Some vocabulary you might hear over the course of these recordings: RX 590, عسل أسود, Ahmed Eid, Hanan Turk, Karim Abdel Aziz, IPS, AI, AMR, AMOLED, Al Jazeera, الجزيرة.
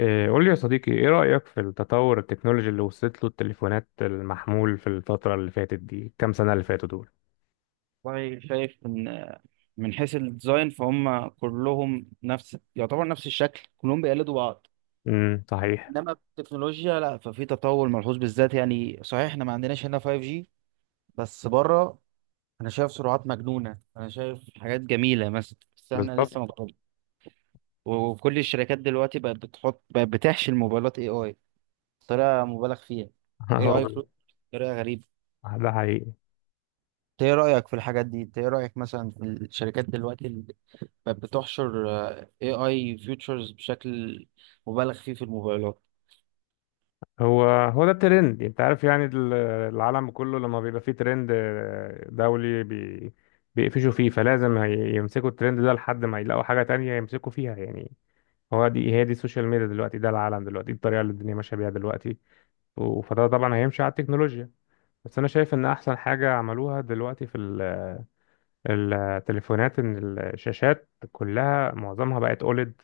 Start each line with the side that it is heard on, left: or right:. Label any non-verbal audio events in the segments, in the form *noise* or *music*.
left: إيه، قول لي يا صديقي، ايه رأيك في التطور التكنولوجي اللي وصلت له التليفونات المحمول في الفترة اللي فاتت دي؟ كام سنة اللي فاتوا دول؟
right: والله شايف ان من حيث الديزاين فهم كلهم نفس، يعتبر نفس الشكل، كلهم بيقلدوا بعض.
left: صحيح.
right: انما التكنولوجيا لا، ففي تطور ملحوظ بالذات. يعني صحيح احنا ما عندناش هنا 5G، بس بره انا شايف سرعات مجنونة، انا شايف حاجات جميلة مثلا، بس احنا
left: بالظبط.
right: لسه ما جربنا. وكل الشركات دلوقتي بقت بتحشي الموبايلات اي اي بطريقة مبالغ فيها.
left: *laughs*
right: اي اي
left: اهو.
right: بطريقة غريبة.
left: ده حقيقي.
right: انت ايه رأيك في الحاجات دي؟ انت ايه رأيك مثلا في الشركات دلوقتي بقت بتحشر AI features بشكل مبالغ فيه في الموبايلات؟
left: هو هو ده الترند، انت عارف يعني، العالم كله لما بيبقى فيه ترند دولي، بيقفشوا فيه، فلازم يمسكوا الترند ده لحد ما يلاقوا حاجة تانية يمسكوا فيها، يعني. هو دي هي دي السوشيال ميديا دلوقتي، ده العالم دلوقتي، دي الطريقة اللي الدنيا ماشية بيها دلوقتي، فده طبعا هيمشي على التكنولوجيا. بس انا شايف ان احسن حاجه عملوها دلوقتي في التليفونات، ان الشاشات كلها، معظمها بقت اوليد.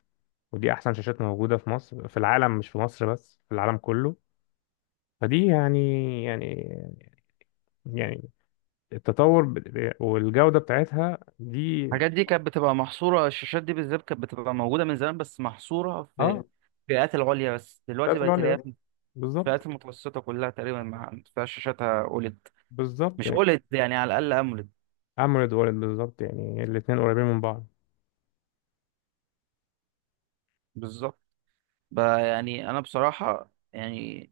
left: ودي احسن شاشات موجوده في مصر، في العالم، مش في مصر بس، في العالم كله. فدي يعني، يعني يعني التطور والجوده بتاعتها دي.
right: الحاجات دي كانت بتبقى محصورة، الشاشات دي بالذات كانت بتبقى موجودة من زمان بس محصورة في
left: اه،
right: الفئات العليا بس. دلوقتي
left: بتاعت
right: بقت
left: الأولد
right: تلاقيها
left: بس.
right: في الفئات
left: بالظبط،
right: المتوسطة كلها تقريبا، ما فيهاش شاشاتها أولد.
left: بالظبط
right: مش
left: يعني،
right: أولد يعني، على الأقل أمولد.
left: اموليد اوليد، بالظبط يعني الاثنين قريبين من بعض.
right: بالظبط. بقى يعني أنا بصراحة يعني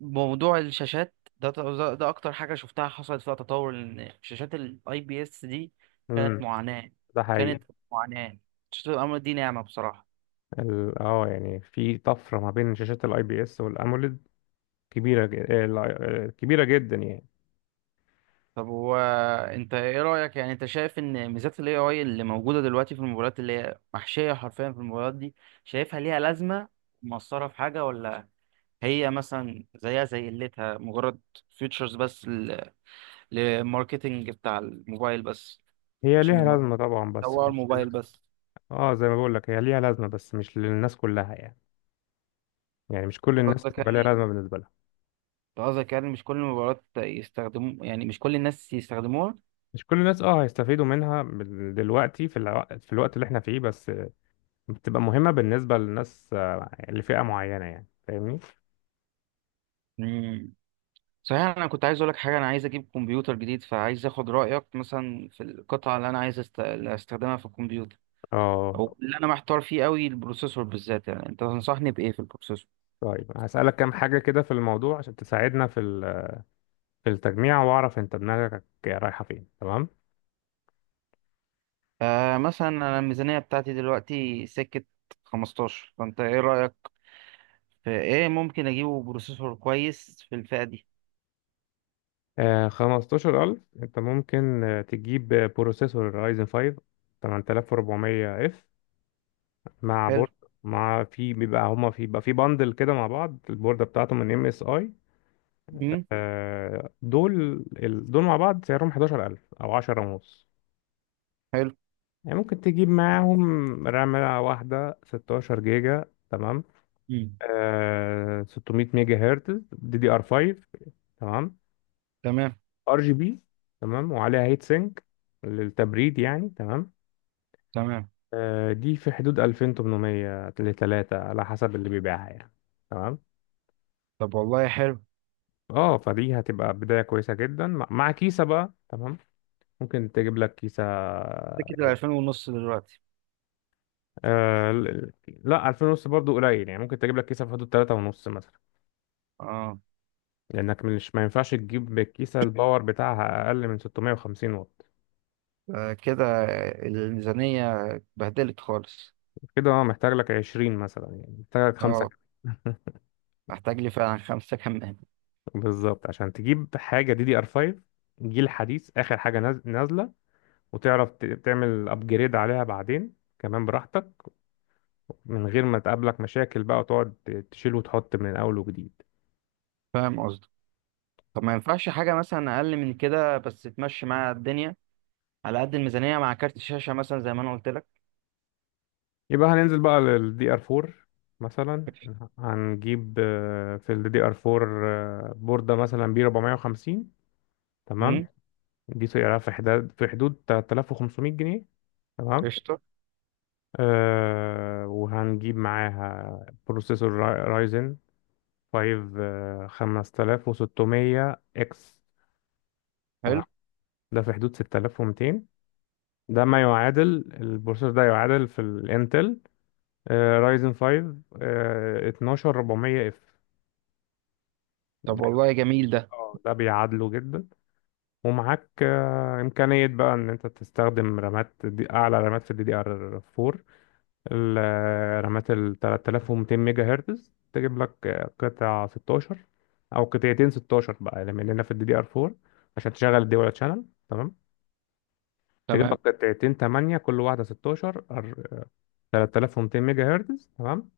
right: موضوع الشاشات ده اكتر حاجه شفتها حصلت فيها تطور. ان شاشات الاي بي اس دي كانت
left: امم
right: معاناه
left: ده حقيقي.
right: كانت معاناه، شاشات الامر دي نعمه بصراحه.
left: اه يعني في طفره ما بين شاشات الاي بي اس والاموليد. كبيرة جدا يعني.
right: طب هو انت ايه رايك؟ يعني انت شايف ان ميزات الاي اي اللي موجوده دلوقتي في الموبايلات، اللي هي محشيه حرفيا في الموبايلات دي، شايفها ليها لازمه، مؤثره في حاجه، ولا هي مثلا زيها زي قلتها مجرد فيتشرز بس للماركتنج بتاع الموبايل بس،
left: هي
right: عشان
left: ليها
right: يمر-
left: لازمة طبعا، بس
right: يسوقوا
left: مش
right: الموبايل بس؟
left: اه، زي ما بقول لك، هي ليها لازمة بس مش للناس كلها، يعني يعني مش كل الناس
right: قصدك
left: هتبقى ليها
right: يعني
left: لازمة بالنسبة لها.
right: أنت قصدك يعني مش كل المباريات يستخدموا، يعني مش كل الناس يستخدموها؟
left: مش كل الناس اه هيستفيدوا منها دلوقتي، في الوقت اللي احنا فيه بس بتبقى مهمة بالنسبة للناس لفئة معينة، يعني، فاهمني؟
right: مم. صحيح انا كنت عايز اقول لك حاجه، انا عايز اجيب كمبيوتر جديد فعايز اخد رايك مثلا في القطعه اللي انا اللي استخدمها في الكمبيوتر.
left: اه،
right: او اللي انا محتار فيه قوي البروسيسور بالذات، يعني انت تنصحني بايه في البروسيسور؟
left: طيب، هسألك كام حاجة كده في الموضوع عشان تساعدنا في في التجميع، واعرف انت دماغك رايحة فين. تمام.
right: آه، مثلا انا الميزانيه بتاعتي دلوقتي سكه 15، فانت ايه رايك؟ في ايه ممكن اجيبه بروسيسور كويس في الفئه دي؟
left: خمستاشر ألف. أنت ممكن تجيب بروسيسور أيزن 5 8400 اف مع
right: حلو.
left: بورد. مع في بيبقى هما في بيبقى في باندل كده مع بعض، البوردة بتاعته من ام اس اي.
right: امم.
left: دول، دول مع بعض سعرهم 11000 أو 10 ونص.
right: حلو.
left: يعني ممكن تجيب معاهم رامة واحدة 16 جيجا. تمام.
right: امم.
left: 600 ميجا هرتز، دي دي ار 5. تمام.
right: تمام.
left: ار جي بي. تمام. وعليها هيت سينك للتبريد يعني. تمام.
right: تمام.
left: دي في حدود 2800 ل 3، على حسب اللي بيبيعها يعني. تمام.
right: طب والله حلو.
left: اه، فدي هتبقى بداية كويسة جدا، مع كيسة بقى. تمام. ممكن تجيب لك كيسة،
right: سكة
left: يعني.
right: الألفين ونص دلوقتي.
left: آه ل- لا، 2000 ونص برضو قليل. يعني ممكن تجيب لك كيسة في حدود 3 ونص مثلا.
right: اه.
left: لأنك مش ما ينفعش تجيب الكيسة الباور بتاعها أقل من 650 واط.
right: آه، كده الميزانية اتبهدلت خالص.
left: كده، اه، محتاج لك 20 مثلا، يعني محتاج لك خمسة.
right: اه،
left: *laughs*
right: محتاج لي فعلا خمسة كمان.
left: بالظبط، عشان تجيب حاجة دي دي ار 5، جيل حديث، آخر حاجة نازلة، وتعرف تعمل ابجريد عليها بعدين كمان براحتك، من غير ما تقابلك مشاكل بقى، وتقعد تشيل وتحط من اول وجديد.
right: فاهم قصدي. طب ما ينفعش حاجة مثلا أقل من كده بس تمشي مع الدنيا، على قد الميزانية، مع كارت الشاشة مثلا زي ما أنا قلت لك؟
left: يبقى هننزل بقى للدي ار 4 مثلا. هنجيب في الدي ار 4 بوردة مثلا بي 450. تمام.
right: امم.
left: دي سعرها في حدود 3500 جنيه. تمام.
right: قشطة.
left: أه، وهنجيب معاها بروسيسور رايزن 5 5600 اكس. تمام.
right: حلو.
left: ده في حدود 6200. ده ما يعادل، البروسيسور ده يعادل في الانتل رايزن 5 12400 اف.
right: طب
left: ده
right: والله جميل ده.
left: ده بيعادله جدا. ومعاك امكانيه بقى ان انت تستخدم رامات، دي اعلى رامات في الدي دي ار 4. الرامات ال 3200 ميجا هرتز، تجيب لك قطع 16، او قطعتين 16 بقى، لان في الدي دي ار 4 عشان تشغل الدول شانل. تمام. تجيب
right: تمام.
left: لك قطعتين 8، كل واحده 16، 3200 ميجا هرتز. تمام.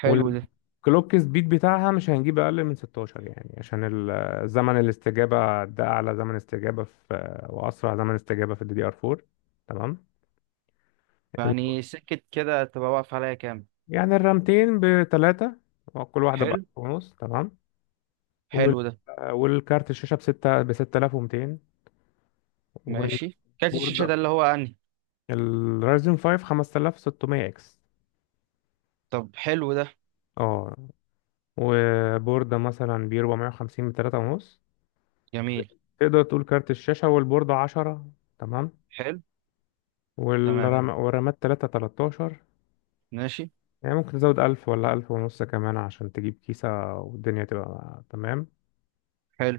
right: حلو ده.
left: والكلوك سبيد بتاعها، مش هنجيب اقل من 16 يعني، عشان زمن الاستجابه، ده اعلى زمن استجابه واسرع زمن استجابه في الدي دي ار 4. تمام. ال-
right: يعني سكة كده تبقى واقف عليا كام؟
left: يعني الرامتين بثلاثه، كل واحده ب 1000
right: حلو.
left: ونص. تمام. وال
right: حلو ده.
left: والكارت الشاشه بستة ب 6200، والبورده،
right: ماشي، كارت الشاشة ده اللي هو أنهي؟
left: الرايزن 5 5600 اكس.
right: طب حلو ده.
left: اه، وبورده مثلا ب 450، ب 3 ونص.
right: جميل.
left: تقدر تقول كارت الشاشه والبورده 10. تمام.
right: حلو. تمام.
left: اه، ورمات تلاتة تلتاشر.
right: ماشي.
left: يعني ممكن تزود ألف ولا ألف ونص كمان عشان تجيب كيسة، والدنيا تبقى تمام.
right: حلو.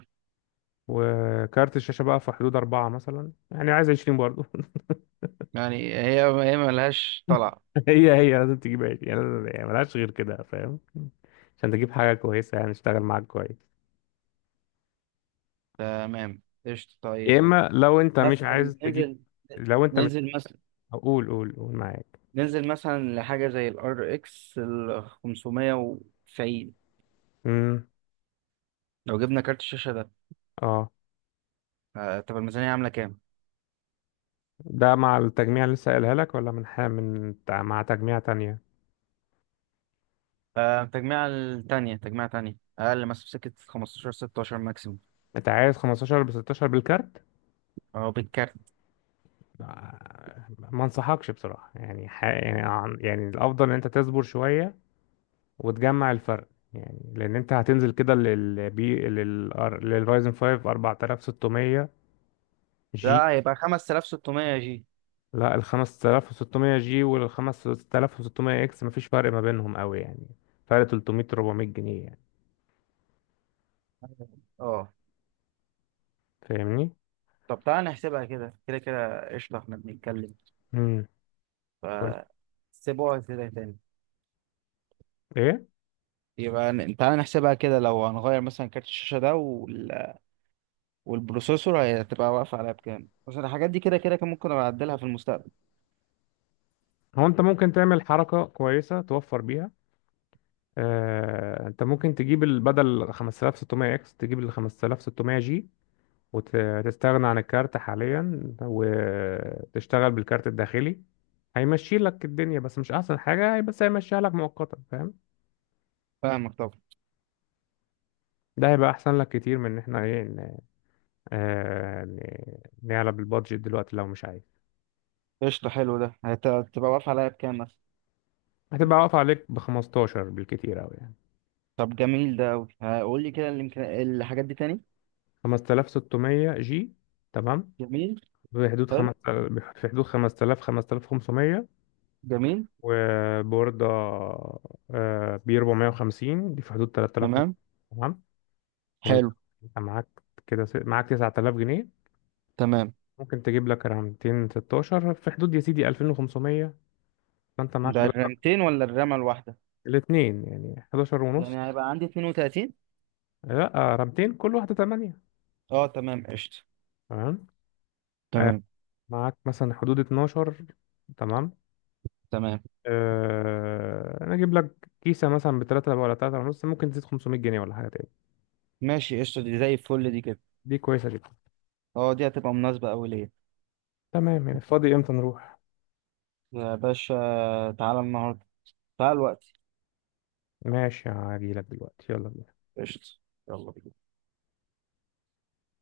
left: وكارت الشاشة بقى في حدود أربعة مثلا، يعني عايز عشرين برضه.
right: يعني هي هي ملهاش طلع.
left: *laughs* هي هي لازم تجيب عشرين يعني، يعني ملهاش غير كده، فاهم؟ عشان تجيب حاجة كويسة يعني، تشتغل معاك كويس.
right: تمام، قشطة.
left: يا
right: طيب
left: إما، لو أنت مش
right: مثلا
left: عايز تجيب،
right: ننزل
left: لو أنت مش
right: مثلا
left: قول، قول، قول معاك.
right: ننزل مثلا لحاجة زي ال RX ال 590.
left: امم
right: لو جبنا كارت الشاشة ده،
left: اه
right: آه، طب الميزانية عاملة كام؟
left: ده مع التجميع اللي لسه قايلها لك، ولا من حاجة من مع تجميع تانية؟
right: آه، تجميع التانية، تجميع تانية أقل مثلا في سكة 15، 16 ماكسيموم.
left: أنت عايز خمستاشر بستاشر بالكارت؟
right: أه، بالكارت.
left: ما انصحكش بصراحة، يعني يعني يعني الافضل ان انت تصبر شوية وتجمع الفرق، يعني لان انت هتنزل كده للبي لل للرايزن 5 4600 جي.
right: ده هيبقى 5600 يا جي؟
left: لا، ال 5600 جي وال 5600 اكس مفيش فرق ما بينهم قوي، يعني فرق 300 400 جنيه يعني،
right: أه.
left: فاهمني؟
right: طب تعالى نحسبها كده كده كده، قشطة. إحنا بنتكلم
left: امم
right: ف سيبوها كده تاني.
left: ايه
right: يبقى تعالى نحسبها كده. لو هنغير مثلا كارت الشاشة ده وال... والبروسيسور هتبقى واقفة عليها بكام؟ عشان الحاجات دي كده كده كان ممكن أبقى أعدلها في المستقبل.
left: هو انت ممكن تعمل حركة كويسة توفر بيها. انت ممكن تجيب بدل 5600 اكس تجيب ال 5600 جي، وتستغنى عن الكارت حاليا وتشتغل بالكارت الداخلي. هيمشي لك الدنيا، بس مش احسن حاجة، بس هيمشيها لك مؤقتا، فاهم؟
right: فاهمك طبعا.
left: ده هيبقى احسن لك كتير من ان احنا نعلى بالبادجت دلوقتي لو مش عايز.
right: قشطة. حلو ده. هتبقى واقفة عليها بكام مثلا؟
left: هتبقى واقف عليك ب 15 بالكتير قوي يعني.
right: طب جميل ده أوي. قول لي كده الحاجات دي تاني.
left: 5600 جي. تمام.
right: جميل.
left: في حدود
right: حلو.
left: خمس في حدود 5000 5500.
right: جميل.
left: وبوردة بي 450، دي في حدود 3000.
right: تمام.
left: تمام. يعني انت
right: حلو.
left: انت معاك كده، معاك 9000 جنيه.
right: تمام.
left: ممكن تجيب لك رامتين 16 في حدود يا سيدي 2500. فانت معاك
right: ده
left: 11.
right: الرامتين ولا الرامة الواحدة؟
left: الاثنين يعني 11 ونص.
right: يعني هيبقى عندي 32؟
left: لا، رامتين كل واحده 8.
right: اه تمام قشطة.
left: تمام. آه،
right: تمام.
left: معاك مثلا حدود 12. تمام.
right: تمام.
left: انا اجيب لك كيسه مثلا ب 3 ولا 3 ونص، ممكن تزيد 500 جنيه ولا حاجه تاني.
right: ماشي. قشطة، دي زي الفل دي كده.
left: دي كويسه جدا.
right: اه، دي هتبقى مناسبة أوي ليا.
left: تمام. يعني فاضي امتى نروح؟
right: يا باشا، تعالى النهاردة، تعال الوقت.
left: ماشي، هاجي لك دلوقتي. يلا بينا.
right: قشطة. يلا بينا.